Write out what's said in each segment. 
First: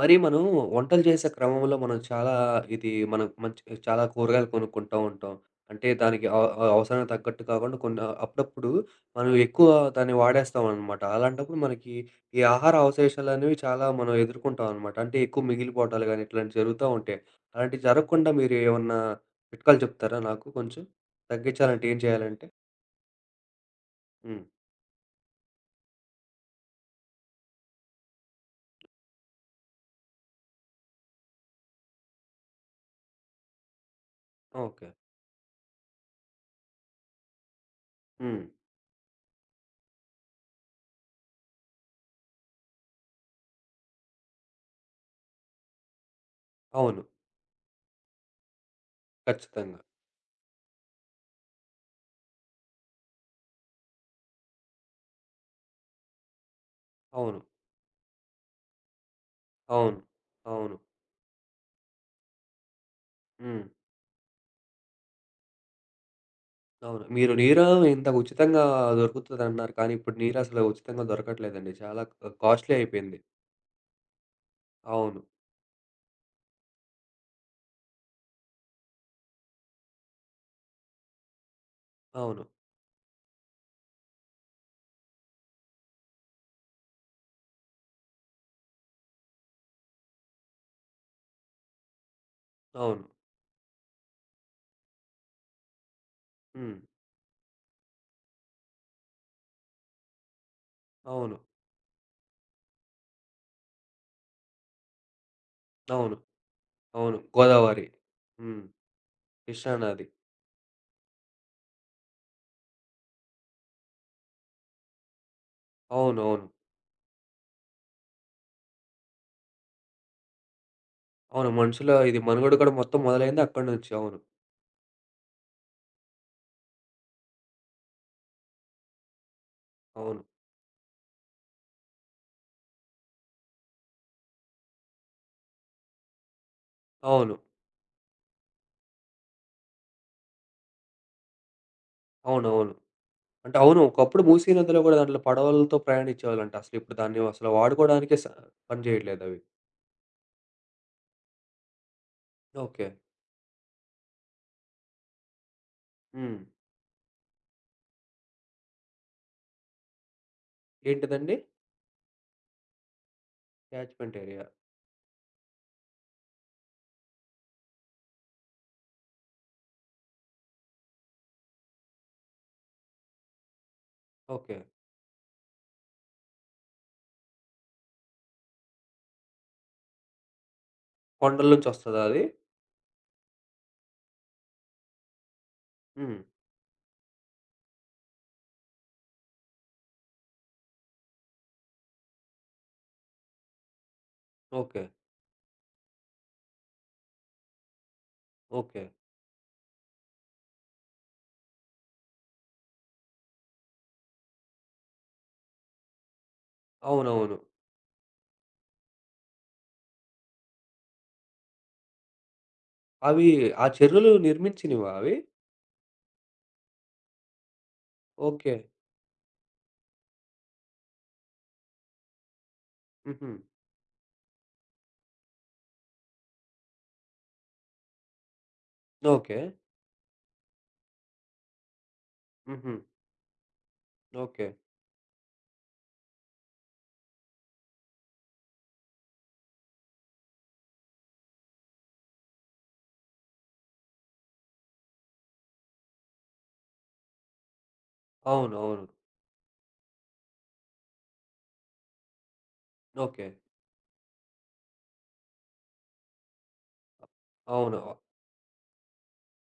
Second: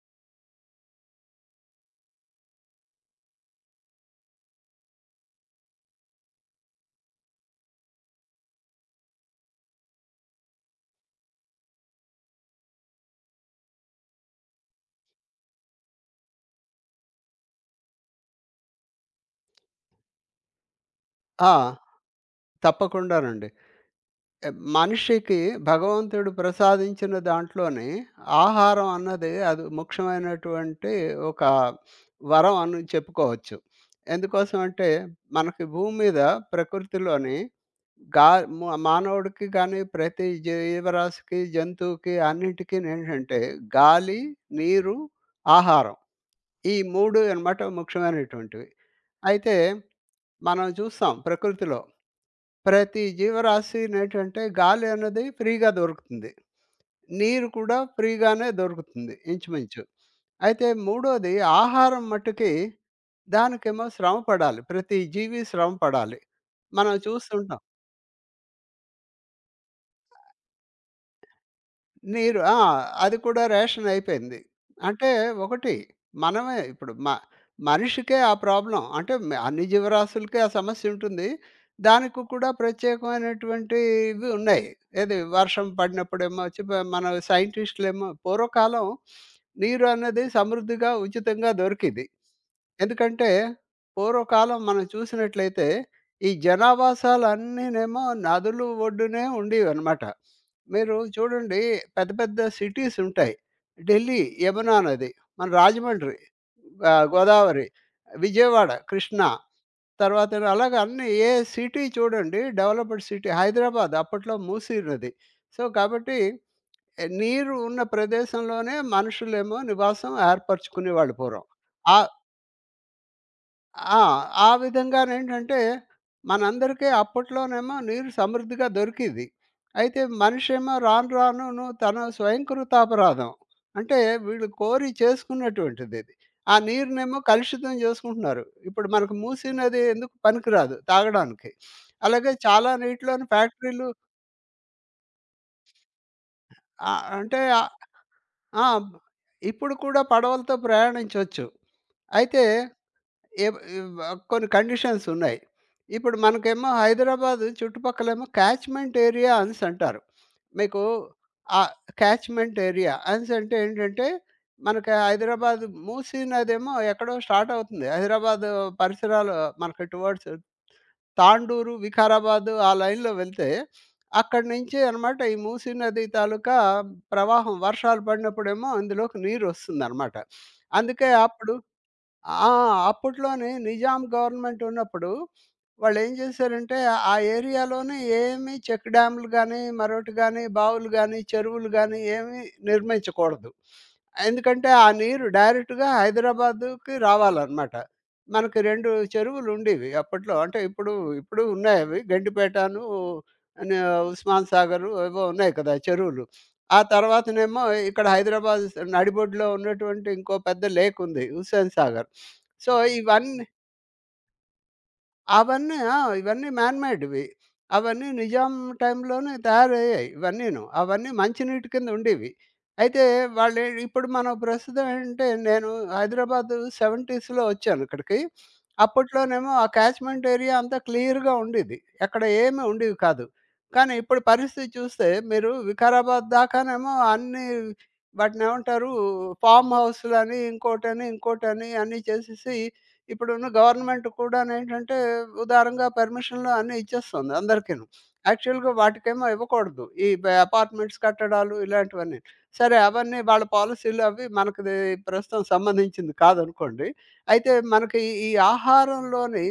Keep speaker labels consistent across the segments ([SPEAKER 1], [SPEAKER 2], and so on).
[SPEAKER 1] మరి మనం వంటలు చేసే క్రమంలో మనం చాలా ఇది మనం మంచి చాలా కూరగాయలు కొనుక్కుంటూ ఉంటాం. అంటే దానికి అవ అవ అవసరానికి తగ్గట్టు కాకుండా కొన్ని అప్పుడప్పుడు మనం ఎక్కువ దాన్ని వాడేస్తాం అనమాట. అలాంటప్పుడు మనకి ఈ ఆహార అవశేషాలు అనేవి చాలా మనం ఎదుర్కొంటాం అనమాట. అంటే ఎక్కువ మిగిలిపోవటాలు గానీ ఇట్లాంటివి జరుగుతా ఉంటాయి. అలాంటివి జరగకుండా మీరు ఏమన్నా చిట్కాలు చెప్తారా నాకు కొంచెం?
[SPEAKER 2] ఆ!
[SPEAKER 1] తగ్గించాలంటే ఏం చేయాలంటే?
[SPEAKER 2] తప్పకుండానండి.
[SPEAKER 1] హ్మ్.
[SPEAKER 2] ఎ మనిషికి భగవంతుడు ప్రసాదించిన దాంట్లోని ఆహారం అన్నది అది ముఖ్యమైనటువంటి ఒక వరం అని చెప్పుకోవచ్చు. ఎందుకోసం అంటే
[SPEAKER 1] ఓకే.
[SPEAKER 2] మనకి భూమి మీద ప్రకృతిలోని గా
[SPEAKER 1] హ్మ్.
[SPEAKER 2] మ మానవుడికి కానీ, ప్రతి జీవరాశికి, జంతువుకి అన్నిటికీ నేంటంటే గాలి, నీరు, ఆహారం. ఈ
[SPEAKER 1] అవును.
[SPEAKER 2] 3 అనమాట ముఖ్యమైనటువంటివి. అయితే
[SPEAKER 1] ఖచ్చితంగా.
[SPEAKER 2] మనం చూస్తాం ప్రకృతిలో ప్రతి జీవరాశి నేటంటే గాలి అన్నది ఫ్రీగా దొరుకుతుంది.
[SPEAKER 1] అవును.
[SPEAKER 2] నీరు కూడా ఫ్రీగానే దొరుకుతుంది ఇంచుమించు.
[SPEAKER 1] అవును.
[SPEAKER 2] అయితే
[SPEAKER 1] అవును.
[SPEAKER 2] మూడోది ఆహారం మట్టుకి
[SPEAKER 1] హ్మ్.
[SPEAKER 2] దానికేమో శ్రమ పడాలి. ప్రతి జీవి శ్రమ పడాలి. మనం
[SPEAKER 1] అవును. మీరు
[SPEAKER 2] చూస్తుంటాం.
[SPEAKER 1] నీరు ఇంతకు ఉచితంగా దొరుకుతదన్నారు. కానీ ఇప్పుడు నీరసలు ఉచితంగా దొరకట్లేదండి. చాలా
[SPEAKER 2] నీరు ఆ!
[SPEAKER 1] కాస్ట్‌లీ
[SPEAKER 2] అది
[SPEAKER 1] అయిపోయింది.
[SPEAKER 2] కూడా రేషన్ అయిపోయింది. అంటే
[SPEAKER 1] అవును.
[SPEAKER 2] ఒకటి మనమే ఇప్పుడు మనిషికే ఆ ప్రాబ్లమ్. అంటే అన్ని జీవరాశులకే ఆ సమస్య ఉంటుంది. దానికి
[SPEAKER 1] అవును.
[SPEAKER 2] కూడా ప్రత్యేకమైనటువంటి ఇవి ఉన్నాయి. ఏది వర్షం పడినప్పుడేమో వచ్చి మన సైంటిస్టులేమో పూర్వకాలం నీరు అన్నది సమృద్ధిగా, ఉచితంగా దొరికిది.
[SPEAKER 1] అవును.
[SPEAKER 2] ఎందుకంటే పూర్వకాలం మనం చూసినట్లయితే ఈ
[SPEAKER 1] హ్మ్.
[SPEAKER 2] జనావాసాలన్నీనేమో నదులు ఒడ్డునే ఉండేవన్నమాట. మీరు
[SPEAKER 1] అవును.
[SPEAKER 2] చూడండి పెద్ద పెద్ద సిటీస్ ఉంటాయి. 'ఢిల్లీ' యమునా నది, మన
[SPEAKER 1] అవును.
[SPEAKER 2] 'రాజమండ్రి'
[SPEAKER 1] అవును.
[SPEAKER 2] 'గోదావరి',
[SPEAKER 1] గోదావరి. హ్మ్.
[SPEAKER 2] 'విజయవాడ' 'కృష్ణ'
[SPEAKER 1] కృష్ణా నది.
[SPEAKER 2] తర్వాత అలాగే అన్ని ఏ సిటీ చూడండి డెవలప్డ్ సిటీ 'హైదరాబాద్' అప్పట్లో 'మూసీ నది'. సో, కాబట్టి
[SPEAKER 1] అవునవును. అవును.
[SPEAKER 2] ఏ, నీరు ఉన్న ప్రదేశంలోనే మనుషులేమో నివాసం ఏర్పరచుకునేవాళ్ళు పూర్వం.
[SPEAKER 1] అవును మనుషుల
[SPEAKER 2] ఆ
[SPEAKER 1] ఇది మనుగడ కూడా మొత్తం మొదలైంది అక్కడి నుంచి.
[SPEAKER 2] ఆ!
[SPEAKER 1] అవును.
[SPEAKER 2] ఆ విధంగానేంటంటే, మనందరికీ అప్పట్లోనేమో నీరు సమృద్ధిగా దొరికింది. అయితే
[SPEAKER 1] అవును.
[SPEAKER 2] మనిషేమో రాను రానును తన స్వయంకృతాపరాధం. అంటే వీళ్ళు కోరి చేసుకున్నటువంటిదిది. ఆ నీరునేమో
[SPEAKER 1] అవును.
[SPEAKER 2] కలుషితం జేసుకుంటున్నారు. ఇప్పుడు మనకు మూసీ నది ఎందుకు పనికిరాదు తాగడానికి. అలాగే చాలా
[SPEAKER 1] అవునవును.
[SPEAKER 2] నీటిలోని
[SPEAKER 1] అంటే అవును.
[SPEAKER 2] ఫ్యాక్టరీలు
[SPEAKER 1] ఒకప్పుడు మూసీ నదిలో గూడా దాంట్లో పడవలతో ప్రయాణించేవాళ్ళంట. అసలిప్పుడు
[SPEAKER 2] ఆహ్,
[SPEAKER 1] దాన్ని
[SPEAKER 2] అంటే
[SPEAKER 1] అసలు
[SPEAKER 2] ఆహ్,
[SPEAKER 1] వాడుకోవడానికే
[SPEAKER 2] ఆ!
[SPEAKER 1] పనిచేయట్లేదవి.
[SPEAKER 2] ఇప్పుడు కూడా పడవలతో ప్రయాణించొచ్చు. అయితే
[SPEAKER 1] ఓకే.
[SPEAKER 2] ఏవ్ ఇవ్ కొన్ని కండిషన్స్ ఉన్నాయి. ఇప్పుడు
[SPEAKER 1] హ్మ్.
[SPEAKER 2] మనకేమో హైదరాబాద్ చుట్టుపక్కలేమో క్యాచ్‌మెంట్ ఏరియా అనేసంటారు. మీకు
[SPEAKER 1] ఏంటిదండి?
[SPEAKER 2] ఆ క్యాచ్‌మెంట్ ఏరియా అనేసంటే ఏంటంటే,
[SPEAKER 1] క్యాచ్‌మెంట్ ఏరియా.
[SPEAKER 2] మనకి హైదరాబాద్ మూసీ నదేమో ఎక్కడో స్టార్ట్ అవుతుంది. హైదరాబాద్ పరిసరాలు మనకి టువర్డ్స్ తాండూరు, వికారాబాద్ ఆ లైన్‌లో వెళ్తే, అక్కడి
[SPEAKER 1] ఓకే.
[SPEAKER 2] నుంచి అనమాట ఈ మూసీ నది తాలూకా ప్రవాహం వర్షాలు పడినప్పుడేమో అందులోకి నీరొస్తుందనమాట. అందుకే
[SPEAKER 1] కొండల
[SPEAKER 2] అప్పుడు
[SPEAKER 1] నుంచొస్తదా అది?
[SPEAKER 2] ఆ! అప్పట్లోనే నిజాం గవర్నమెంట్ ఉన్నప్పుడు వాళ్ళేం
[SPEAKER 1] హ్మ్.
[SPEAKER 2] చేశారంటే, ఆ ఏరియాలోనే ఏమీ చెక్ డ్యామ్‌లు గానీ, మరొకటి గానీ, బావులు గానీ, చెరువులు గానీ ఏమీ నిర్మించకూడదు. ఎందుకంటే,
[SPEAKER 1] ఓకే.
[SPEAKER 2] ఆ నీరు డైరెక్ట్‌గా హైదరాబాద్‌కి రావాలనమాట. మనకి
[SPEAKER 1] ఓకే.
[SPEAKER 2] 2 చెరువులుండేవి అప్పట్లో. అంటే ఇప్పుడు, ఇప్పుడు ఉన్నాయవి. గండిపేటను, న ఉస్మాన్ సాగరు ఏవో ఉన్నాయి కదా! చెరువులు. ఆ
[SPEAKER 1] అవునవును.
[SPEAKER 2] తర్వాతనేమో ఇక్కడ హైదరాబాద్ నడిబొడ్డులో ఉన్నటువంటి ఇంకో పెద్ద లేక్ ఉంది. హుస్సేన్ సాగర్. సో,
[SPEAKER 1] అవి
[SPEAKER 2] ఇవన్నీ
[SPEAKER 1] ఆ చెరువులు నిర్మించినవా అవి?
[SPEAKER 2] అవన్నీ ఆ! ఇవన్నీ మ్యాన్ మేడ్‌వి. అవన్నీ
[SPEAKER 1] ఓకే.
[SPEAKER 2] నిజాం టైంలోనే తయారయ్యాయి ఇవన్నీను. అవన్నీ మంచినీటి కింద ఉండేవి. అయితే
[SPEAKER 1] హుహు.
[SPEAKER 2] వాళ్ళే ఇప్పుడు మనం ప్రస్తుతం ఏంటంటే నేను హైదరాబాదు 70స్‌లో వచ్చాను ఇక్కడికి.
[SPEAKER 1] ఓకే.
[SPEAKER 2] అప్పట్లోనేమో ఆ క్యాచ్‌మెంట్ ఏరియా అంతా క్లియర్‌గా ఉండేది. ఎక్కడ ఏమి
[SPEAKER 1] హుహు.
[SPEAKER 2] ఉండేవి కాదు. కానీ ఇప్పుడు
[SPEAKER 1] ఓకే.
[SPEAKER 2] పరిస్థితి చూస్తే మీరు వికారాబాద్ దాకానేమో అన్నీ వాటినేమంటారు ఫార్మ్ హౌస్‌లని, ఇంకోటని, ఇంకోటని అన్నీ చేసేసి ఇప్పుడున్న గవర్నమెంట్ కూడానేంటంటే ఉదారంగా పర్మిషన్‌లు అన్నీ ఇచ్చేస్తుంది అందరికీను.
[SPEAKER 1] అవును.
[SPEAKER 2] యాక్చువల్‌గా
[SPEAKER 1] అవును.
[SPEAKER 2] వాటికేమో ఇవ్వకూడదు. ఈ అపార్ట్మెంట్స్ కట్టడాలు ఇలాంటివన్నీ. సరే అవన్నీ
[SPEAKER 1] ఓకే.
[SPEAKER 2] వాళ్ళ పాలిసీలు అవి మనకిది ప్రస్తుతం సంబంధించింది కాదనుకోండి. అయితే
[SPEAKER 1] అవును.
[SPEAKER 2] మనకి ఈ ఆహారంలోని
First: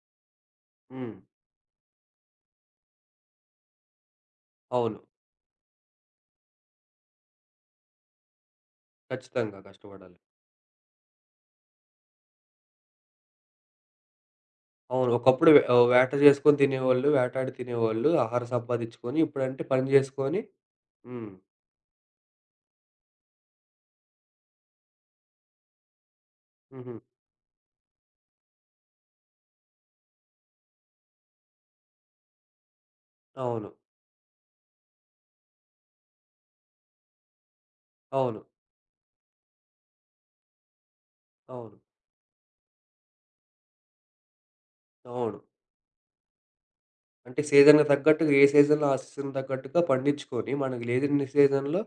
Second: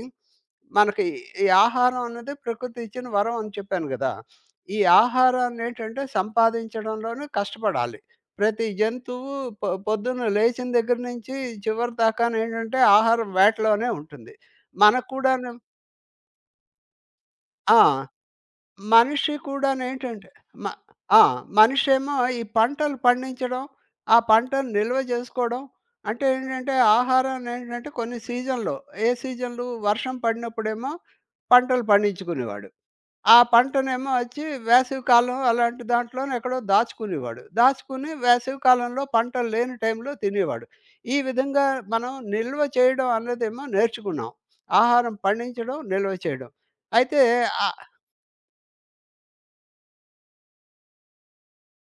[SPEAKER 2] మనకి
[SPEAKER 1] హ్మ్.
[SPEAKER 2] ఈ ఆహారం అనేది ప్రకృతి ఇచ్చిన వరం అని చెప్పాను కదా! ఈ
[SPEAKER 1] అవును.
[SPEAKER 2] ఆహారాన్ని ఏంటంటే సంపాదించడంలోనే కష్టపడాలి. ప్రతి జంతువు
[SPEAKER 1] ఖచ్చితంగా కష్టపడాలి.
[SPEAKER 2] పొద్దున్న లేచిన దగ్గర నుంచి చివరి దాకానేంటంటే ఆహారం వేటలోనే ఉంటుంది. మనకు
[SPEAKER 1] అవును. ఒకప్పుడు
[SPEAKER 2] కూడాను
[SPEAKER 1] వేట చేసుకొని తినేవాళ్ళు, వేటాడి
[SPEAKER 2] ఆ!
[SPEAKER 1] తినేవాళ్ళు, ఆహారం సంపాదించుకొని,
[SPEAKER 2] మనిషి
[SPEAKER 1] ఇప్పుడంటే పని
[SPEAKER 2] కూడానేంటంటే
[SPEAKER 1] జేసుకొని
[SPEAKER 2] మ ఆ!
[SPEAKER 1] హ్మ్.
[SPEAKER 2] మనిషేమో ఈ పంటలు పండించడం, ఆ పంటను నిల్వ చేసుకోవడం. అంటే ఏంటంటే
[SPEAKER 1] హుహు.
[SPEAKER 2] ఆహారాన్నేంటంటే కొన్ని సీజన్‌లో ఏ సీజన్‌లు వర్షం పడినప్పుడేమో పంటలు పండించుకునేవాడు. ఆ
[SPEAKER 1] అవును.
[SPEAKER 2] పంటనేమో వచ్చి వేసవికాలం అలాంటి దాంట్లోనే ఎక్కడో దాచుకునేవాడు. దాచుకుని
[SPEAKER 1] అవును.
[SPEAKER 2] వేసవికాలంలో పంటలు లేని టైంలో తినేవాడు. ఈ విధంగా
[SPEAKER 1] అవును.
[SPEAKER 2] మనం నిల్వ చేయడం అన్నదేమో నేర్చుకున్నాం. ఆహారం
[SPEAKER 1] అవును.
[SPEAKER 2] పండించడం, నిల్వ చేయడం. అయితే
[SPEAKER 1] అంటే
[SPEAKER 2] ఆహ్,
[SPEAKER 1] సీజన్‌కి తగ్గట్టుగా ఏ సీజన్‌లో ఆ సీజన్‌కి తగ్గట్టుగా పండించుకొని, మనకు లేని సీజన్‌లో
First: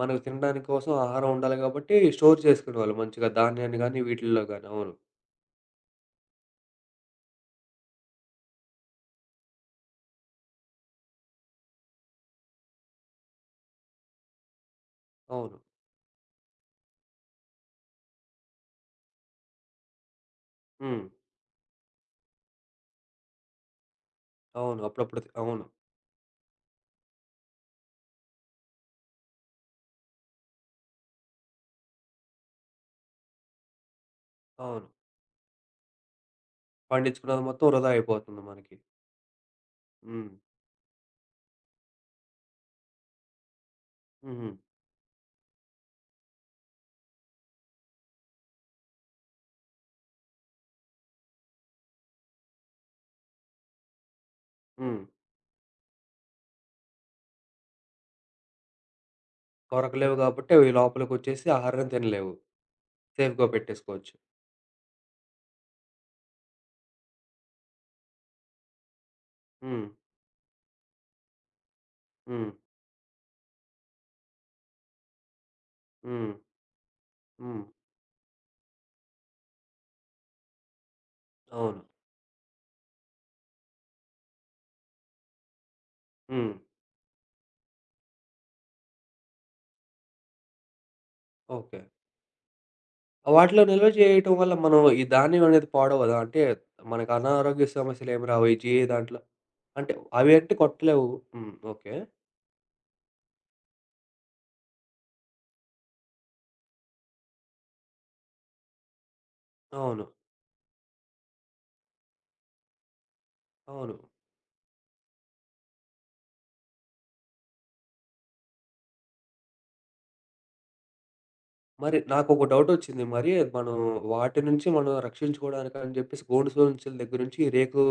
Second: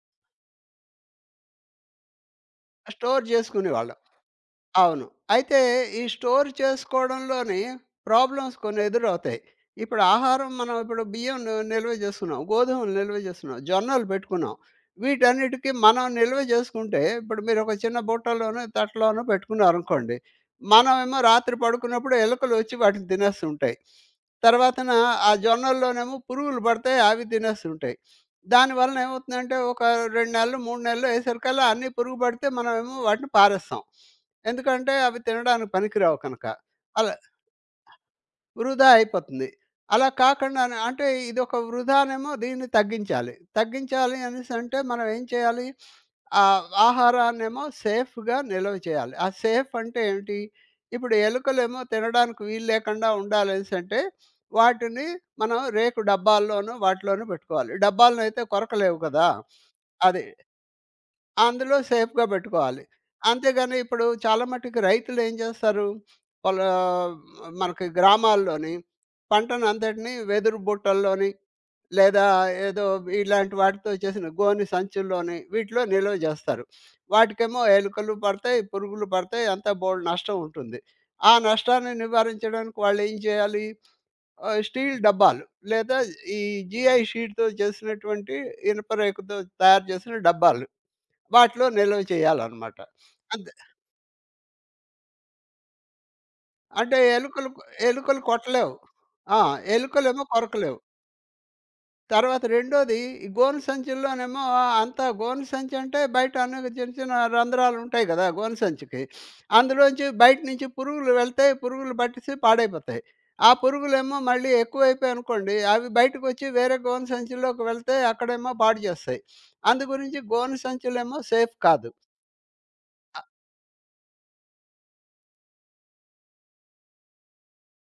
[SPEAKER 1] మనకు తినడానికి కోసం ఆహారం ఉండాలి కాబట్టి స్టోర్ చేసుకునేవాళ్ళు
[SPEAKER 2] స్టోర్
[SPEAKER 1] మంచిగా ధాన్యాన్ని
[SPEAKER 2] చేసుకునేవాళ్ళం.
[SPEAKER 1] గానీ, వీటిల్లో గానీ. అవును.
[SPEAKER 2] అవును. అయితే ఈ స్టోర్ చేసుకోవడంలోని ప్రాబ్లమ్స్ కొన్ని ఎదురవుతాయి. ఇప్పుడు ఆహారం మనం ఇప్పుడు బియ్యం నిల్వ జేసుకున్నాం. గోధుమలు నిల్వ జేసుకున్నాం. జొన్నలు పెట్టుకున్నాం.
[SPEAKER 1] అవును.
[SPEAKER 2] వీటన్నిటికి మనం నిల్వ జేసుకుంటే ఇప్పుడు మీరొక చిన్న బుట్టలోనో, తట్టలోనో పెట్టుకున్నారనుకోండి.
[SPEAKER 1] హ్మ్.
[SPEAKER 2] మనమేమో రాత్రి పడుకున్నప్పుడు ఎలుకలు వచ్చి వాటిని తినేస్తుంటాయి.
[SPEAKER 1] అవును.
[SPEAKER 2] తర్వాతన
[SPEAKER 1] అప్పుడప్పుడు తి
[SPEAKER 2] ఆ
[SPEAKER 1] అవును.
[SPEAKER 2] జొన్నల్లోనేమో పురుగులు పడతాయి. అవి తినేస్తుంటాయి. దానివలన ఏమవుతుందంటే ఒక 2 నెలలు, 3 నెలలు అయ్యేసరికల్లా అన్నీ పురుగు పడితే మనమేమో వాటిని పారేస్తాం.
[SPEAKER 1] అవును.
[SPEAKER 2] ఎందుకంటే అవి తినడానికి పనికిరావు కనుక. అలా
[SPEAKER 1] పండించుకున్నది మొత్తం వృధా అయిపోతుంది మనకి.
[SPEAKER 2] వృధా అయిపోతుంది. అలా
[SPEAKER 1] హ్మ్.
[SPEAKER 2] కాకుండానే అంటే ఇదొక వృధానేమో దీన్ని తగ్గించాలి. తగ్గించాలి
[SPEAKER 1] హుహు.
[SPEAKER 2] అనేసంటే మనం ఏం చేయాలి? ఆహారాన్నేమో సేఫ్‌గా నిల్వ చేయాలి. ఆ సేఫ్ అంటే ఏంటి? ఇప్పుడు ఎలుకలేమో తినడానికి వీలు లేకుండా ఉండాలనేసంటే
[SPEAKER 1] హ్మ్.
[SPEAKER 2] వాటిని మనం రేకు డబ్బాల్లోనూ వాటిలోనూ పెట్టుకోవాలి. డబ్బాలనైతే కొరకలేవు కదా!
[SPEAKER 1] కొరకలేవు
[SPEAKER 2] అది.
[SPEAKER 1] కాబట్టి అవి లోపలికొచ్చేసి
[SPEAKER 2] అందులో
[SPEAKER 1] ఆహారాన్ని
[SPEAKER 2] సేఫ్‌గా
[SPEAKER 1] తినలేవు.
[SPEAKER 2] పెట్టుకోవాలి.
[SPEAKER 1] సేఫ్‌గా
[SPEAKER 2] అంతేగాని ఇప్పుడు
[SPEAKER 1] పెట్టేసుకోవచ్చు.
[SPEAKER 2] చాలా మట్టుకు రైతులేం జేస్తారు, వాళ్ళ మనకి గ్రామాల్లోని
[SPEAKER 1] హ్మ్.
[SPEAKER 2] పంటనంతటిని వెదురు బుట్టల్లోని, లేదా
[SPEAKER 1] హ్మ్.
[SPEAKER 2] ఏదో ఇలాంటి వాటితో చేసిన గోని సంచుల్లోని, వీటిలో నిల్వ
[SPEAKER 1] హ్మ్.
[SPEAKER 2] జేస్తారు. వాటికేమో
[SPEAKER 1] హ్మ్.
[SPEAKER 2] ఎలుకలు పడతాయి, పురుగులు పడతాయి, అంతా బోలెడు నష్టం ఉంటుంది. ఆ
[SPEAKER 1] అవును.
[SPEAKER 2] నష్టాన్ని నివారించడానికి వాళ్ళేం చేయాలి, స్టీల్ డబ్బాలు లేదా ఈ
[SPEAKER 1] హ్మ్.
[SPEAKER 2] జీఐ షీట్‌తో చేసినటువంటి ఇనుప రేకుతో తయారు చేసిన డబ్బాలు. వాటిలో
[SPEAKER 1] ఓకే.
[SPEAKER 2] నిల్వ చేయాలన్నమాట. అంతే.
[SPEAKER 1] వాటిలో నిల్వ చేయటం వల్ల మనం ఈ ధాన్యం అనేది పాడవదా? అంటే
[SPEAKER 2] అంటే
[SPEAKER 1] మనకు
[SPEAKER 2] ఎలుకలు
[SPEAKER 1] అనారోగ్య
[SPEAKER 2] ఎలుకలు
[SPEAKER 1] సమస్యలేమి రావు ఈ
[SPEAKER 2] కొట్టలేవు.
[SPEAKER 1] జీఏ దాంట్లో?
[SPEAKER 2] ఆ!
[SPEAKER 1] అంటే
[SPEAKER 2] ఎలుకలేమో
[SPEAKER 1] అవి అంటే
[SPEAKER 2] కొరకలేవు.
[SPEAKER 1] కొట్టలేవు. హ్మ్. ఓకే.
[SPEAKER 2] తర్వాత రెండోది ఈ గోను సంచుల్లోనేమో అంతా గోను సంచి అంటే బయట అన్ని చిన్న చిన్న రంధ్రాలుంటాయి గదా! గోను సంచికి.
[SPEAKER 1] అవును.
[SPEAKER 2] అందులోంచి బయట నుంచి పురుగులు వెళ్తాయి. పురుగులు పట్టేసి పాడైపోతాయి. ఆ
[SPEAKER 1] అవును.
[SPEAKER 2] పురుగులేమో మళ్ళీ ఎక్కువైపోయనుకోండి అవి బయటకొచ్చి వేరే గోను సంచిలోకి వెళ్తే అక్కడేమో పాడు చేస్తాయి. అందు గురించి గోను సంచులేమో సేఫ్ కాదు.
[SPEAKER 1] మరి నాకొక డౌటొచ్చింది. మరి మనం వాటి నుంచి మనం రక్షించుకోవడానికని జెప్పేసి గోడు సంచుల దగ్గర నుంచి ఈ రేకు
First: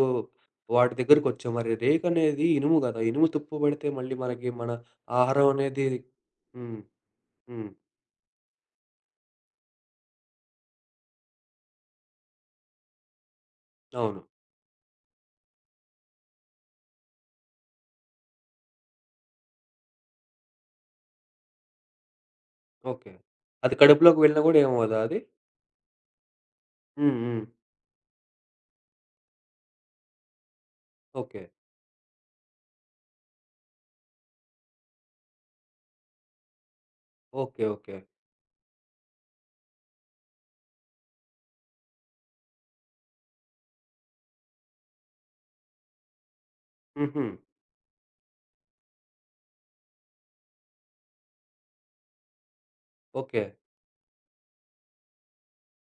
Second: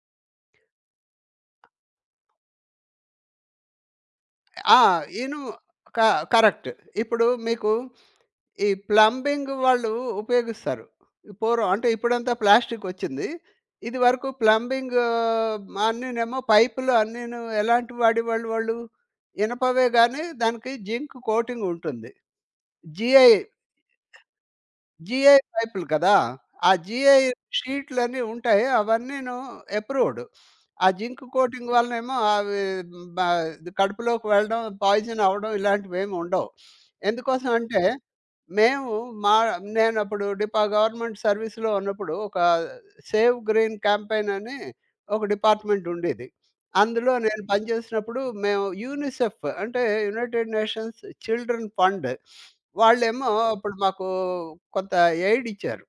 [SPEAKER 1] వాటి దగ్గరకొచ్చాం. మరి రేకనేది ఇనుము గదా! ఇనుము తుప్పు పడితే మళ్ళీ మనకి మన
[SPEAKER 2] ఆ! యూను
[SPEAKER 1] ఆహారం అనేది
[SPEAKER 2] క కరెక్ట్.
[SPEAKER 1] హ్మ్.
[SPEAKER 2] ఇప్పుడు
[SPEAKER 1] హ్మ్.
[SPEAKER 2] మీకు ఈ ప్లంబింగ్ వాళ్ళు ఉపయోగిస్తారు. ఈ పూర్వం అంటే ఇప్పుడంతా ప్లాస్టిక్ వచ్చింది.
[SPEAKER 1] అవును.
[SPEAKER 2] ఇదివరకు ప్లంబింగ్ అన్నీనేమో పైపులు అన్నీను ఎలాంటి వాడేవాళ్ళు వాళ్ళు? వాళ్ళు ఇనపవే గానీ దానికి జింక్ కోటింగ్ ఉంటుంది.
[SPEAKER 1] ఓకే.
[SPEAKER 2] జిఐ
[SPEAKER 1] అది కడుపులోకి వెళ్ళినా గూడా ఏమవ్వదా అది?
[SPEAKER 2] జీఐ పైపులు కదా! ఆ జీఐ
[SPEAKER 1] హ్మ్. హ్మ్.
[SPEAKER 2] షీట్‌లని ఉంటాయి. అవన్నీను అప్రూవ్డ్. ఆ జింక్
[SPEAKER 1] ఓకే.
[SPEAKER 2] కోటింగ్ వలనేమో అవి బ కడుపులోకి వెళ్ళడం, పాయిజన్ అవ్వడం ఇలాంటివేమి ఉండవు. ఎందుకోసం
[SPEAKER 1] ఓకే.
[SPEAKER 2] అంటే,
[SPEAKER 1] ఓకే.
[SPEAKER 2] మేము మా నేనప్పుడు గవర్నమెంట్ సర్వీస్‌లో ఉన్నప్పుడు ఒక సేవ్ గ్రీన్ క్యాంపెయిన్ అని ఒక డిపార్ట్మెంట్ ఉండేది. అందులో
[SPEAKER 1] హుహు.
[SPEAKER 2] నేను పనిచేసినప్పుడు మేము యూనిసెఫ్ అంటే యునైటెడ్ నేషన్స్ చిల్డ్రన్ ఫండ్ వాళ్ళేమో
[SPEAKER 1] ఓకే.
[SPEAKER 2] అప్పుడు మాకు కొంత ఎయిడ్ ఇచ్చారు.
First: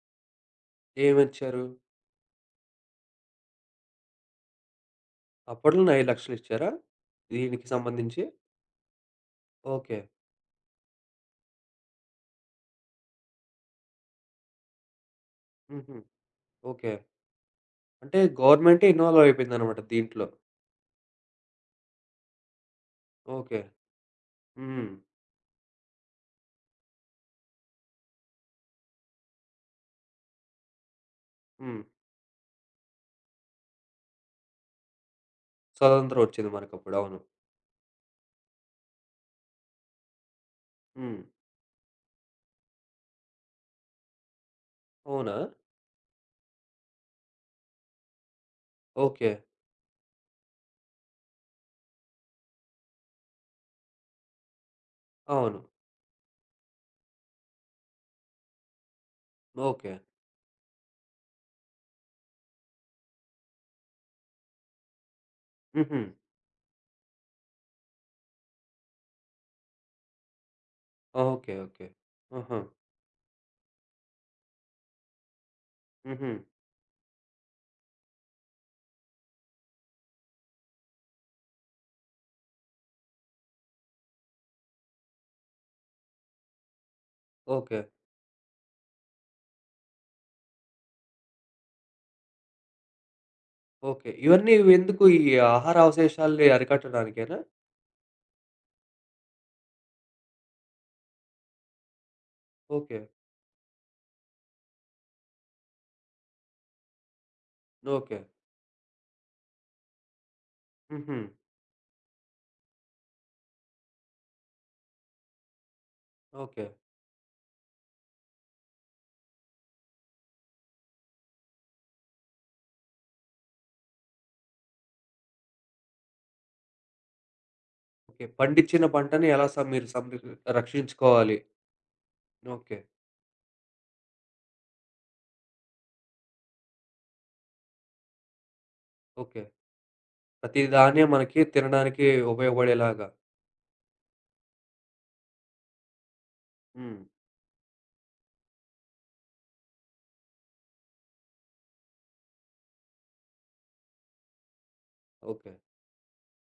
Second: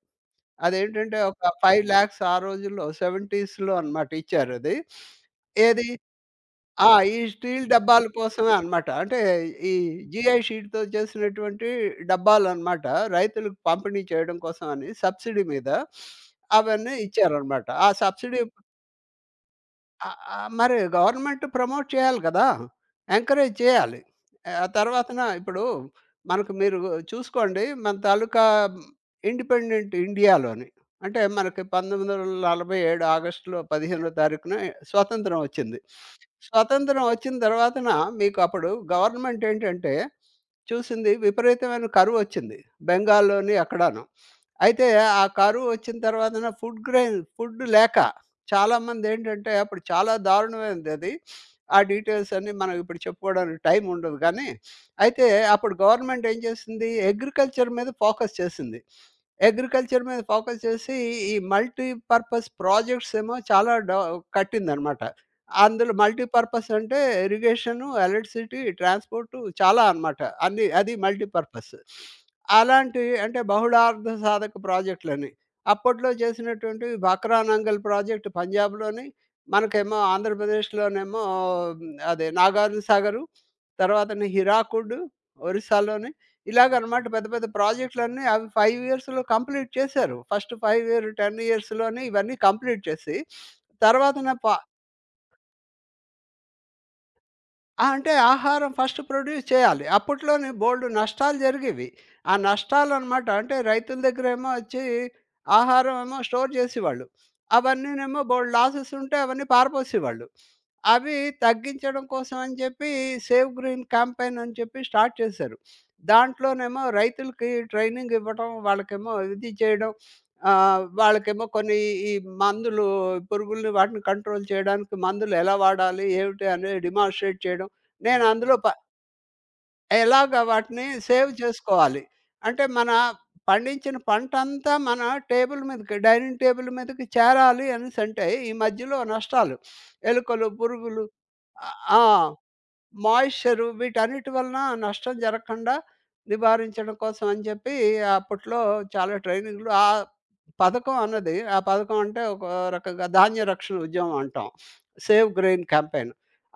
[SPEAKER 2] అదేంటంటే ఒక
[SPEAKER 1] ఏమిచ్చారు?
[SPEAKER 2] 5,00,000 ఆ రోజుల్లో 70స్‌లో అనమాట ఇచ్చారది. ఏది
[SPEAKER 1] అప్పట్లోనే 5,00,000 ఇచ్చారా?
[SPEAKER 2] ఆ! ఈ స్టీల్
[SPEAKER 1] దీనికి
[SPEAKER 2] డబ్బాల
[SPEAKER 1] సంబంధించి?
[SPEAKER 2] కోసమే అనమాట. అంటే ఈ
[SPEAKER 1] ఓకే.
[SPEAKER 2] జీఐ షీట్‌తో చేసినటువంటి డబ్బాలనమాట. రైతులకు పంపిణీ చేయడం కోసం అని సబ్సిడీ మీద
[SPEAKER 1] హుహు. ఓకే.
[SPEAKER 2] అవన్నీ ఇచ్చారనమాట. ఆ
[SPEAKER 1] అంటే
[SPEAKER 2] సబ్సిడీ
[SPEAKER 1] గవర్నమెంటే ఇన్వాల్వ్ అయిపోయిందనమాట
[SPEAKER 2] ఆ!
[SPEAKER 1] దీంట్లో.
[SPEAKER 2] మరి గవర్నమెంట్ ప్రమోట్ చేయాలి గదా! Encourage
[SPEAKER 1] okay.
[SPEAKER 2] చేయాలి. ఆ
[SPEAKER 1] హ్మ్.
[SPEAKER 2] తర్వాతన ఇప్పుడు మనకు మీరు చూసుకోండి మన తాలూకా ఇండిపెండెంట్ ఇండియాలోని అంటే మనకి
[SPEAKER 1] హ్మ్.
[SPEAKER 2] 1947 ఆగస్టులో 15 తారీఖున స్వతంత్రం వచ్చింది.
[SPEAKER 1] స్వతంత్రం ఒచ్చింది మనకప్పుడు.
[SPEAKER 2] స్వతంత్రం
[SPEAKER 1] అవును.
[SPEAKER 2] వచ్చిన తర్వాతన మీకు అప్పుడు గవర్నమెంట్ ఏంటంటే చూసింది
[SPEAKER 1] హ్మ్.
[SPEAKER 2] విపరీతమైన కరువొచ్చింది. బెంగాల్‌లోని అక్కడాను. అయితే ఆ
[SPEAKER 1] అవునా?
[SPEAKER 2] కరువు వచ్చిన తర్వాతన ఫుడ్ గ్రెయిన్ ఫుడ్ లేక చాలామంది
[SPEAKER 1] ఓకే.
[SPEAKER 2] ఏంటంటే అప్పుడు చాలా దారుణమైనది అది. ఆ డీటెయిల్స్ అన్నీ మనం ఇప్పుడు చెప్పుకోవడానికి టైం ఉండదు కానీ, అయితే
[SPEAKER 1] అవును.
[SPEAKER 2] అప్పుడు గవర్నమెంట్ ఏం చేసింది అగ్రికల్చర్ మీద ఫోకస్ చేసింది.
[SPEAKER 1] ఓకే.
[SPEAKER 2] అగ్రికల్చర్ మీద ఫోకస్ చేసి ఈ మల్టీ పర్పస్ ప్రాజెక్ట్స్ ఏమో చాలా కట్టిందనమాట. అందులో
[SPEAKER 1] హుహు.
[SPEAKER 2] మల్టీ పర్పస్ అంటే ఇరిగేషను, ఎలక్ట్రిసిటీ, ట్రాన్స్‌పోర్టు చాలా అనమాట. అన్నీ అది మల్టీ
[SPEAKER 1] ఓకే.
[SPEAKER 2] పర్పస్.
[SPEAKER 1] ఓకే. ఆహా!
[SPEAKER 2] అలాంటి అంటే బహుళార్థ సాధక ప్రాజెక్టులని. అప్పట్లో
[SPEAKER 1] హుహు.
[SPEAKER 2] చేసినటువంటి బక్రానంగల్ ప్రాజెక్ట్ పంజాబ్‌లోని, మనకేమో ఆంధ్రప్రదేశ్‌లోనేమో హ్మ్, అదే నాగార్జున సాగరు, తర్వాతని హిరాకుడ్ ఒరిస్సాలోని. ఇలాగనమాట పెద్ద పెద్ద
[SPEAKER 1] ఓకే.
[SPEAKER 2] ప్రాజెక్టులన్నీ అవి 5 ఇయర్స్‌లో కంప్లీట్ చేశారు. ఫస్ట్ 5 ఇయర్, 10 ఇయర్స్‌లోనే ఇవన్నీ కంప్లీట్ చేసి,
[SPEAKER 1] ఓకే.
[SPEAKER 2] తర్వాతన ప
[SPEAKER 1] ఇవన్నీ ఎందుకు? ఈ ఆహార అవశేషాల్ని అరికట్టడానికేనా?
[SPEAKER 2] ఆ! అంటే ఆహారం ఫస్ట్ ప్రొడ్యూస్ చేయాలి. అప్పట్లోనే బోలెడు నష్టాలు జరిగేవి. ఆ
[SPEAKER 1] ఓకే.
[SPEAKER 2] నష్టాలనమాట అంటే రైతుల దగ్గరేమో వచ్చి ఆహారం ఏమో స్టోర్ చేసేవాళ్ళు.
[SPEAKER 1] ఓకే.
[SPEAKER 2] అవన్నీనేమో బోలెడు లాసెస్ ఉంటే అవన్నీ పారబోసేవాళ్ళు. అవి
[SPEAKER 1] హుహు.
[SPEAKER 2] తగ్గించడం కోసం అని చెప్పి సేవ్ గ్రీన్ క్యాంపెయిన్ అని చెప్పి స్టార్ట్ చేశారు.
[SPEAKER 1] ఓకే.
[SPEAKER 2] దాంట్లోనేమో రైతులకి ట్రైనింగ్ ఇవ్వడం, వాళ్ళకేమో ఇది చేయడం, వాళ్ళకేమో కొన్ని ఈ మందులు పురుగుల్ని వాటిని కంట్రోల్ చేయడానికి మందులు ఎలా వాడాలి, ఏమిటి అనేది డెమోన్‌స్ట్రేట్ చేయడం.
[SPEAKER 1] ఓకే.
[SPEAKER 2] నేను అందులో
[SPEAKER 1] పండించిన పంటని ఎలా సం మీరు సంరి
[SPEAKER 2] ఎలాగ వాటిని సేవ్
[SPEAKER 1] రక్షించుకోవాలి.
[SPEAKER 2] చేసుకోవాలి. అంటే
[SPEAKER 1] ఓకే.
[SPEAKER 2] మన పండించిన పంటంతా మన టేబుల్ మీదకి డైనింగ్ టేబుల్ మీదకి చేరాలి అనేసంటే, ఈ మధ్యలో
[SPEAKER 1] ఓకే.
[SPEAKER 2] నష్టాలు ఎలుకలు,
[SPEAKER 1] ప్రతి దాన్నే
[SPEAKER 2] పురుగులు
[SPEAKER 1] మనకి
[SPEAKER 2] ఆ! ఆ!
[SPEAKER 1] తినడానికి ఉపయోగపడేలాగా.
[SPEAKER 2] మాయిశ్చరు వీటన్నిటి వలన నష్టం జరగకుండా నివారించడం
[SPEAKER 1] హ్మ్.
[SPEAKER 2] కోసం అని చెప్పి అప్పట్లో చాలా ట్రైనింగ్‌లు ఆ పథకం అన్నది ఆ పథకం అంటే ఒక రకంగా ధాన్య రక్షణ ఉద్యమం అంటాం. Save
[SPEAKER 1] okay.
[SPEAKER 2] Grain campaign.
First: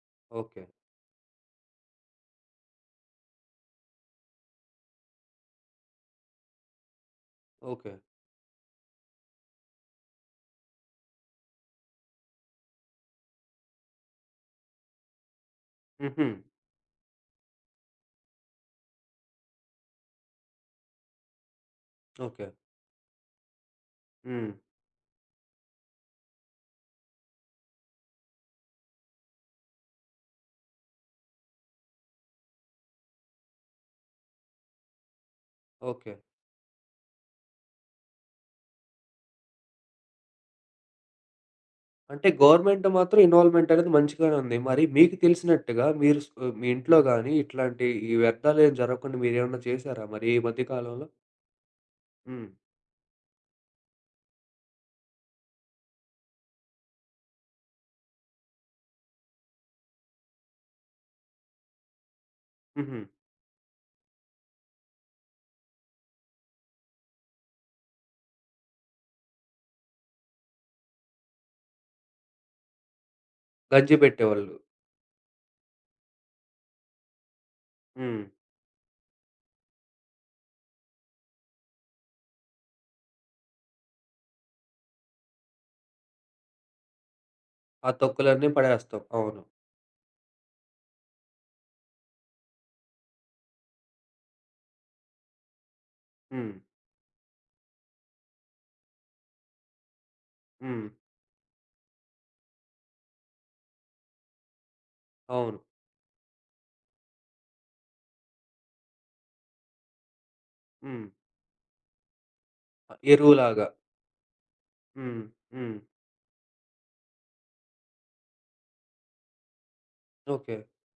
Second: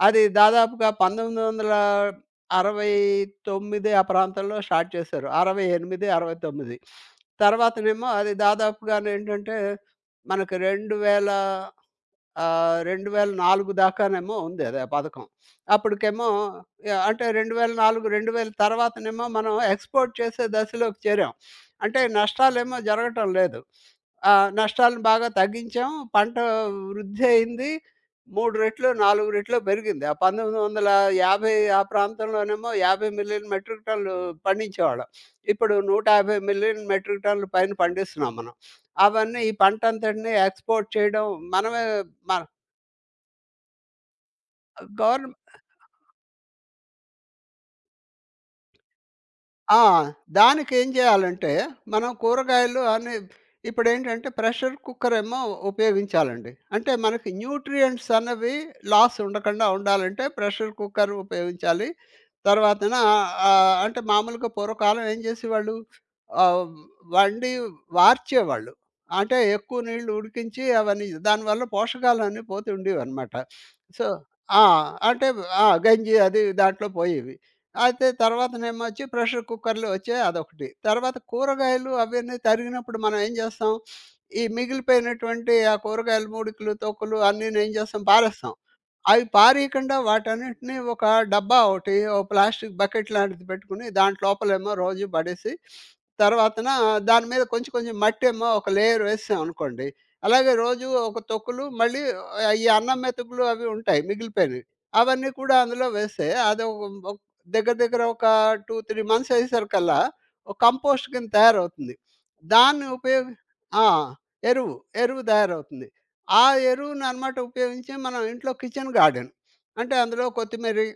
[SPEAKER 2] అది
[SPEAKER 1] ఓకే.
[SPEAKER 2] దాదాపుగా 1969 ఆ ప్రాంతంలో స్టార్ట్ చేశారు. 68, 69
[SPEAKER 1] ఓకే.
[SPEAKER 2] తర్వాతనేమో అది దాదాపుగానేంటంటే మనకి 2000 2004 దాకానేమో ఉంది అదే పథకం. అప్పటికేమో
[SPEAKER 1] హుహు.
[SPEAKER 2] అంటే 2004, 2000 తర్వాతనేమో మనం ఎక్స్‌పోర్ట్ చేసే దశలోకి చేరాం. అంటే
[SPEAKER 1] ఓకే.
[SPEAKER 2] నష్టాలేమో జరగటం లేదు.
[SPEAKER 1] హ్మ్.
[SPEAKER 2] నష్టాలను బాగా తగ్గించాం. పంట వృద్ధి అయింది. 3 రెట్లు, 4 రెట్లు పెరిగింది. ఆ 1950 ఆ ప్రాంతంలోనేమో 5,00,00,000 మెట్రిక్ టన్నులు పండించేవాళ్ళం. ఇప్పుడు
[SPEAKER 1] ఓకే.
[SPEAKER 2] 15,00,00,000 మెట్రిక్ టన్నులు పైన పండిస్తున్నాం మనం. అవన్నీ ఈ పంట అంతటిని ఎక్స్‌పోర్ట్ చేయడం మనమే
[SPEAKER 1] అంటే
[SPEAKER 2] మన
[SPEAKER 1] గవర్నమెంట్ మాత్రం ఇన్వాల్వ్‌మెంట్ అనేది మంచిగానే ఉంది. మరి మీకు
[SPEAKER 2] గవర్నమె
[SPEAKER 1] తెలిసినట్టుగా మీరు స్ మీ ఇంట్లో గాని ఇట్లాంటి ఈ వ్యర్థాలేం జరగకుండా మీరేమన్నా
[SPEAKER 2] ఆ!
[SPEAKER 1] చేసారా మరి ఈ మధ్య
[SPEAKER 2] దానికేం
[SPEAKER 1] కాలంలో?
[SPEAKER 2] జేయాలంటే, మనం
[SPEAKER 1] హ్మ్.
[SPEAKER 2] కూరగాయలు అన్ని ఇప్పుడేంటంటే ప్రెషర్ కుక్కరేమో ఉపయోగించాలండి. అంటే మనకి న్యూట్రియంట్స్ అన్నవి లాస్ ఉండకుండా ఉండాలంటే ప్రెషర్ కుక్కర్ ఉపయోగించాలి. తర్వాతన
[SPEAKER 1] హుహు.
[SPEAKER 2] అంటే మామూలుగా పూర్వకాలం ఏం జేసేవాళ్ళు ఆహ్, వండి వార్చేవాళ్ళు. అంటే ఎక్కువ నీళ్లు ఉడికించి అవన్నీ దానివల్ల పోషకాలన్నీ పోతుండేవనమాట.
[SPEAKER 1] గంజి
[SPEAKER 2] సో
[SPEAKER 1] పెట్టేవాళ్ళు.
[SPEAKER 2] ఆ! అంటే గంజి అది దాంట్లో పోయేవి. అయితే
[SPEAKER 1] హ్మ్.
[SPEAKER 2] తర్వాతనేమో వచ్చి ప్రెషర్ కుక్కర్‌లు వచ్చాయి అదొకటి. తర్వాత కూరగాయలు అవన్నీ తరిగినప్పుడు మనం ఏం చేస్తాం, ఈ మిగిలిపోయినటువంటి ఆ కూరగాయలు మూడికలు, తొక్కులు అన్నీనేం
[SPEAKER 1] ఆ
[SPEAKER 2] చేస్తాం
[SPEAKER 1] తొక్కులన్నీ
[SPEAKER 2] పారేస్తాం.
[SPEAKER 1] పడేస్తాం.
[SPEAKER 2] అవి
[SPEAKER 1] అవును.
[SPEAKER 2] పారీయకుండా వాటన్నిటిని ఒక డబ్బా ఒకటి, ఓ ప్లాస్టిక్ బకెట్ లాంటిది పెట్టుకొని దాంట్ లోపలేమో రోజు పడేసి,
[SPEAKER 1] హ్మ్.
[SPEAKER 2] తర్వాతన దాని మీద కొంచెం కొంచెం మట్టేమో ఒక లేయర్ వేసేసామనుకోండి. అలాగే
[SPEAKER 1] హ్మ్.
[SPEAKER 2] రోజు ఒక తొక్కులు మళ్ళీ ఈ అన్నం మెతుకులు అవి ఉంటాయి మిగిలిపోయినవి. అవన్నీ కూడా
[SPEAKER 1] అవును.
[SPEAKER 2] అందులో వేస్తే అదొక ఒ దగ్గర దగ్గర ఒక 2, 3 మంత్స్ అయ్యేసరికల్లా ఒక
[SPEAKER 1] హ్మ్.
[SPEAKER 2] కంపోస్ట్ కింద తయారవుతుంది. దాన్ని
[SPEAKER 1] అ!
[SPEAKER 2] ఉపయోగి
[SPEAKER 1] ఎరువులాగా.
[SPEAKER 2] ఆ! ఎరువు.
[SPEAKER 1] హ్మ్.
[SPEAKER 2] ఎరువు
[SPEAKER 1] హ్మ్.
[SPEAKER 2] తయారవుతుంది. ఆ ఎరువుననమాట ఉపయోగించి మనం ఇంట్లో కిచెన్ గార్డెన్. అంటే అందులో
[SPEAKER 1] ఓకే.
[SPEAKER 2] కొత్తిమీరి,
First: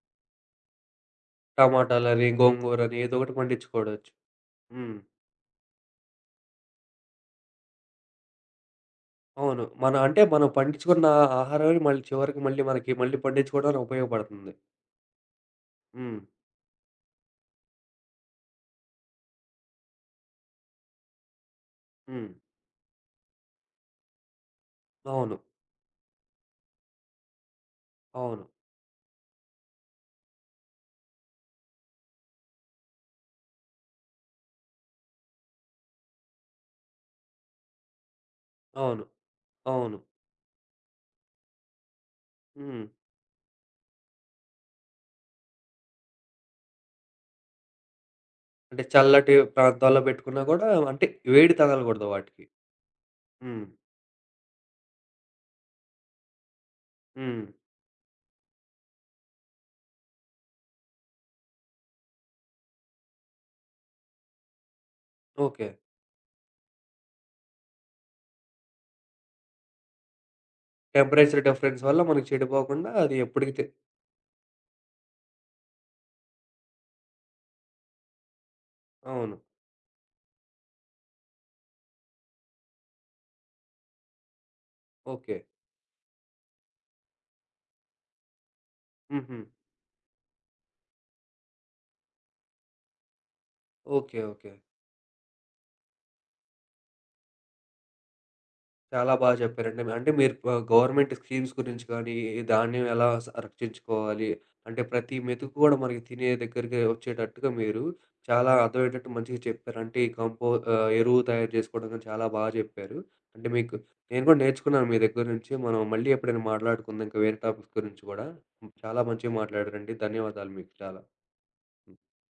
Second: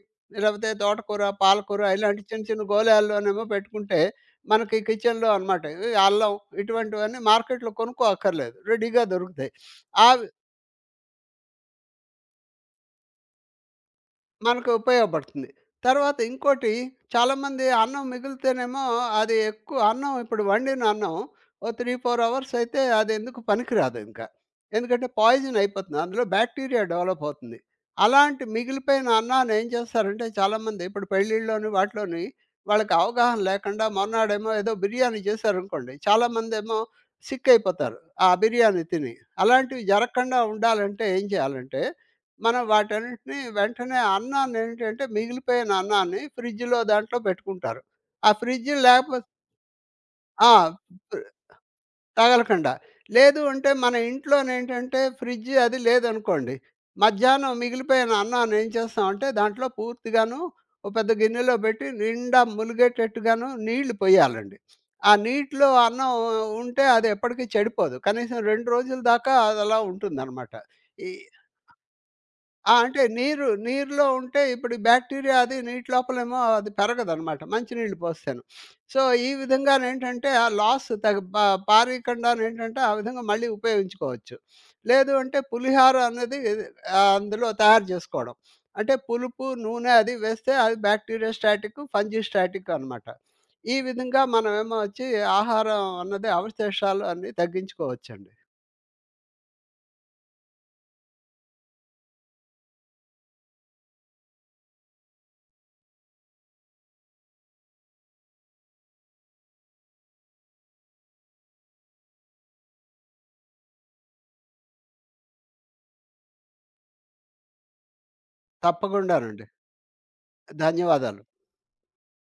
[SPEAKER 2] లేకపోతే తోటకూర, పాలకూర ఇలాంటి
[SPEAKER 1] టమాటాలని,
[SPEAKER 2] చిన్న చిన్న
[SPEAKER 1] గోంగూరని ఏదో ఒకటి
[SPEAKER 2] గోళాల్లోనేమో పెట్టుకుంటే,
[SPEAKER 1] పండించుకోవచ్చు.
[SPEAKER 2] మనకి
[SPEAKER 1] హ్మ్.
[SPEAKER 2] కిచెన్‌లో అనమాట. ఈ అల్లం ఇటువంటివన్నీ మార్కెట్‌లో కొనుక్కోక్కర్లేదు. రెడీగా దొరుకుతాయి.
[SPEAKER 1] అవును. మన అంటే
[SPEAKER 2] ఆవ్
[SPEAKER 1] మనం పండించుకున్న ఆహారమే మళ్ళీ చివరికి మళ్ళీ మనకి మళ్ళీ పండించుకోవడానికి ఉపయోగపడుతుంది.
[SPEAKER 2] మనకు ఉపయోగపడుతుంది. తర్వాత
[SPEAKER 1] హ్మ్.
[SPEAKER 2] ఇంకోటి చాలామంది అన్నం మిగిలితేనేమో అది ఎక్కువ అన్నం ఇప్పుడు వండిన అన్నం ఓ 3, 4
[SPEAKER 1] హ్మ్.
[SPEAKER 2] అవర్స్ అయితే అదెందుకు పనికిరాదు ఇంకా. ఎందుకంటే
[SPEAKER 1] అవును.
[SPEAKER 2] పాయిజన్ అయిపోతుంది. అందులో బ్యాక్టీరియా డెవలప్ అవుతుంది.
[SPEAKER 1] అవును.
[SPEAKER 2] అలాంటి మిగిలిపోయిన అన్నాన్ని ఏం చేస్తారంటే చాలామంది ఇప్పుడు పెళ్ళిళ్ళలోని వాటిలోని వాళ్ళకి అవగాహన లేకుండా మొన్నాడేమో ఏదో బిర్యానీ చేశారనుకోండి. చాలామందేమో సిక్ అయిపోతారు. ఆ బిర్యానీ
[SPEAKER 1] అవును.
[SPEAKER 2] తిని. అలాంటివి
[SPEAKER 1] అవును.
[SPEAKER 2] జరగకుండా ఉండాలంటే ఏం చేయాలంటే మనం
[SPEAKER 1] హ్మ్.
[SPEAKER 2] వాటన్నిటిని వెంటనే అన్నాన్ని ఏంటంటే మిగిలిపోయిన అన్నాన్ని ఫ్రిడ్జ్‌లో దాంట్లో పెట్టుకుంటారు. ఆ ఫ్రిడ్జ్
[SPEAKER 1] అంటే
[SPEAKER 2] లేకపోతే
[SPEAKER 1] చల్లటి ప్రాంతాల్లో పెట్టుకున్నా గూడా
[SPEAKER 2] ఆ!
[SPEAKER 1] అంటే వేడి తగలగూడదు వాటికి.
[SPEAKER 2] తగలకుండా. లేదు
[SPEAKER 1] హ్మ్.
[SPEAKER 2] అంటే మన ఇంట్లోనేంటంటే ఫ్రిడ్జ్ అది లేదనుకోండి.
[SPEAKER 1] హ్మ్.
[SPEAKER 2] మధ్యాహ్నం మిగిలిపోయిన అన్నాన్ని ఏం చేస్తామంటే దాంట్లో పూర్తిగాను ఓ పెద్ద గిన్నెలో పెట్టి నిండా ములిగేటట్టుగాను నీళ్లు పొయ్యాలండి. ఆ
[SPEAKER 1] ఓకే.
[SPEAKER 2] నీటిలో అన్నం ఉంటే అది ఎప్పటికి చెడిపోదు. కనీసం 2 రోజుల దాకా అది అలా ఉంటుందనమాట. ఈ
[SPEAKER 1] టెంపరేచర్ డిఫరెన్స్ వల్ల మనకి
[SPEAKER 2] ఆ!
[SPEAKER 1] చెడిపోకుండా
[SPEAKER 2] అంటే
[SPEAKER 1] అది ఎప్పటికి తె
[SPEAKER 2] నీరులో ఉంటే ఇప్పుడు బ్యాక్టీరియా అది నీటి లోపలేమో అది పెరగదనమాట. మంచినీళ్ళు పోస్తేను. సో, ఈ
[SPEAKER 1] అవును.
[SPEAKER 2] విధంగానేంటంటే ఆ లాస్ తగ పా పారీకుండానేంటంటే ఆ విధంగా మళ్ళీ ఉపయోగించుకోవచ్చు. లేదు
[SPEAKER 1] ఓకే.
[SPEAKER 2] అంటే పులిహార అన్నది అందులో తయారు జేసుకోవడం. అంటే
[SPEAKER 1] హుహు.
[SPEAKER 2] పులుపు, నూనె అది వేస్తే అది బ్యాక్టీరియా స్టాటిక్, ఫంజీ స్టాటిక్ అనమాట. ఈ
[SPEAKER 1] ఓకే.
[SPEAKER 2] విధంగా
[SPEAKER 1] ఓకే.
[SPEAKER 2] మనమేమో వచ్చి ఆహారం అన్నది అవశేషాలు అన్నీ తగ్గించుకోవచ్చండి.
[SPEAKER 1] చాలా బాగా చెప్పారండి. అంటే మీరు ఆహ్, గవర్నమెంట్ స్కీమ్స్ గురించి కానీ, ఈ ధాన్యం ఎలా సంరక్షించుకోవాలి, అంటే ప్రతి మెతుకు కూడా మనకి తినే దగ్గరికి వచ్చేటట్టుగా మీరు చాలా అర్థమయ్యేటట్టు మంచిగా చెప్పారు. అంటే ఈ కంపో ఆహ్, ఎరువు తయారు చేసుకోవడం కానీ చాలా బాగా చెప్పారు. అంటే మీకు నేను కూడా నేర్చుకున్నాను మీ దగ్గర నుంచి. మనం మళ్ళీ ఎప్పుడైనా మాట్లాడుకుందాం ఇంకా వేరే టాపిక్స్ గురించి కూడా. చాలా మంచిగా
[SPEAKER 2] తప్పకుండానండి.
[SPEAKER 1] మాట్లాడారండి. ధన్యవాదాలు మీకు చాలా.
[SPEAKER 2] ధన్యవాదాలు.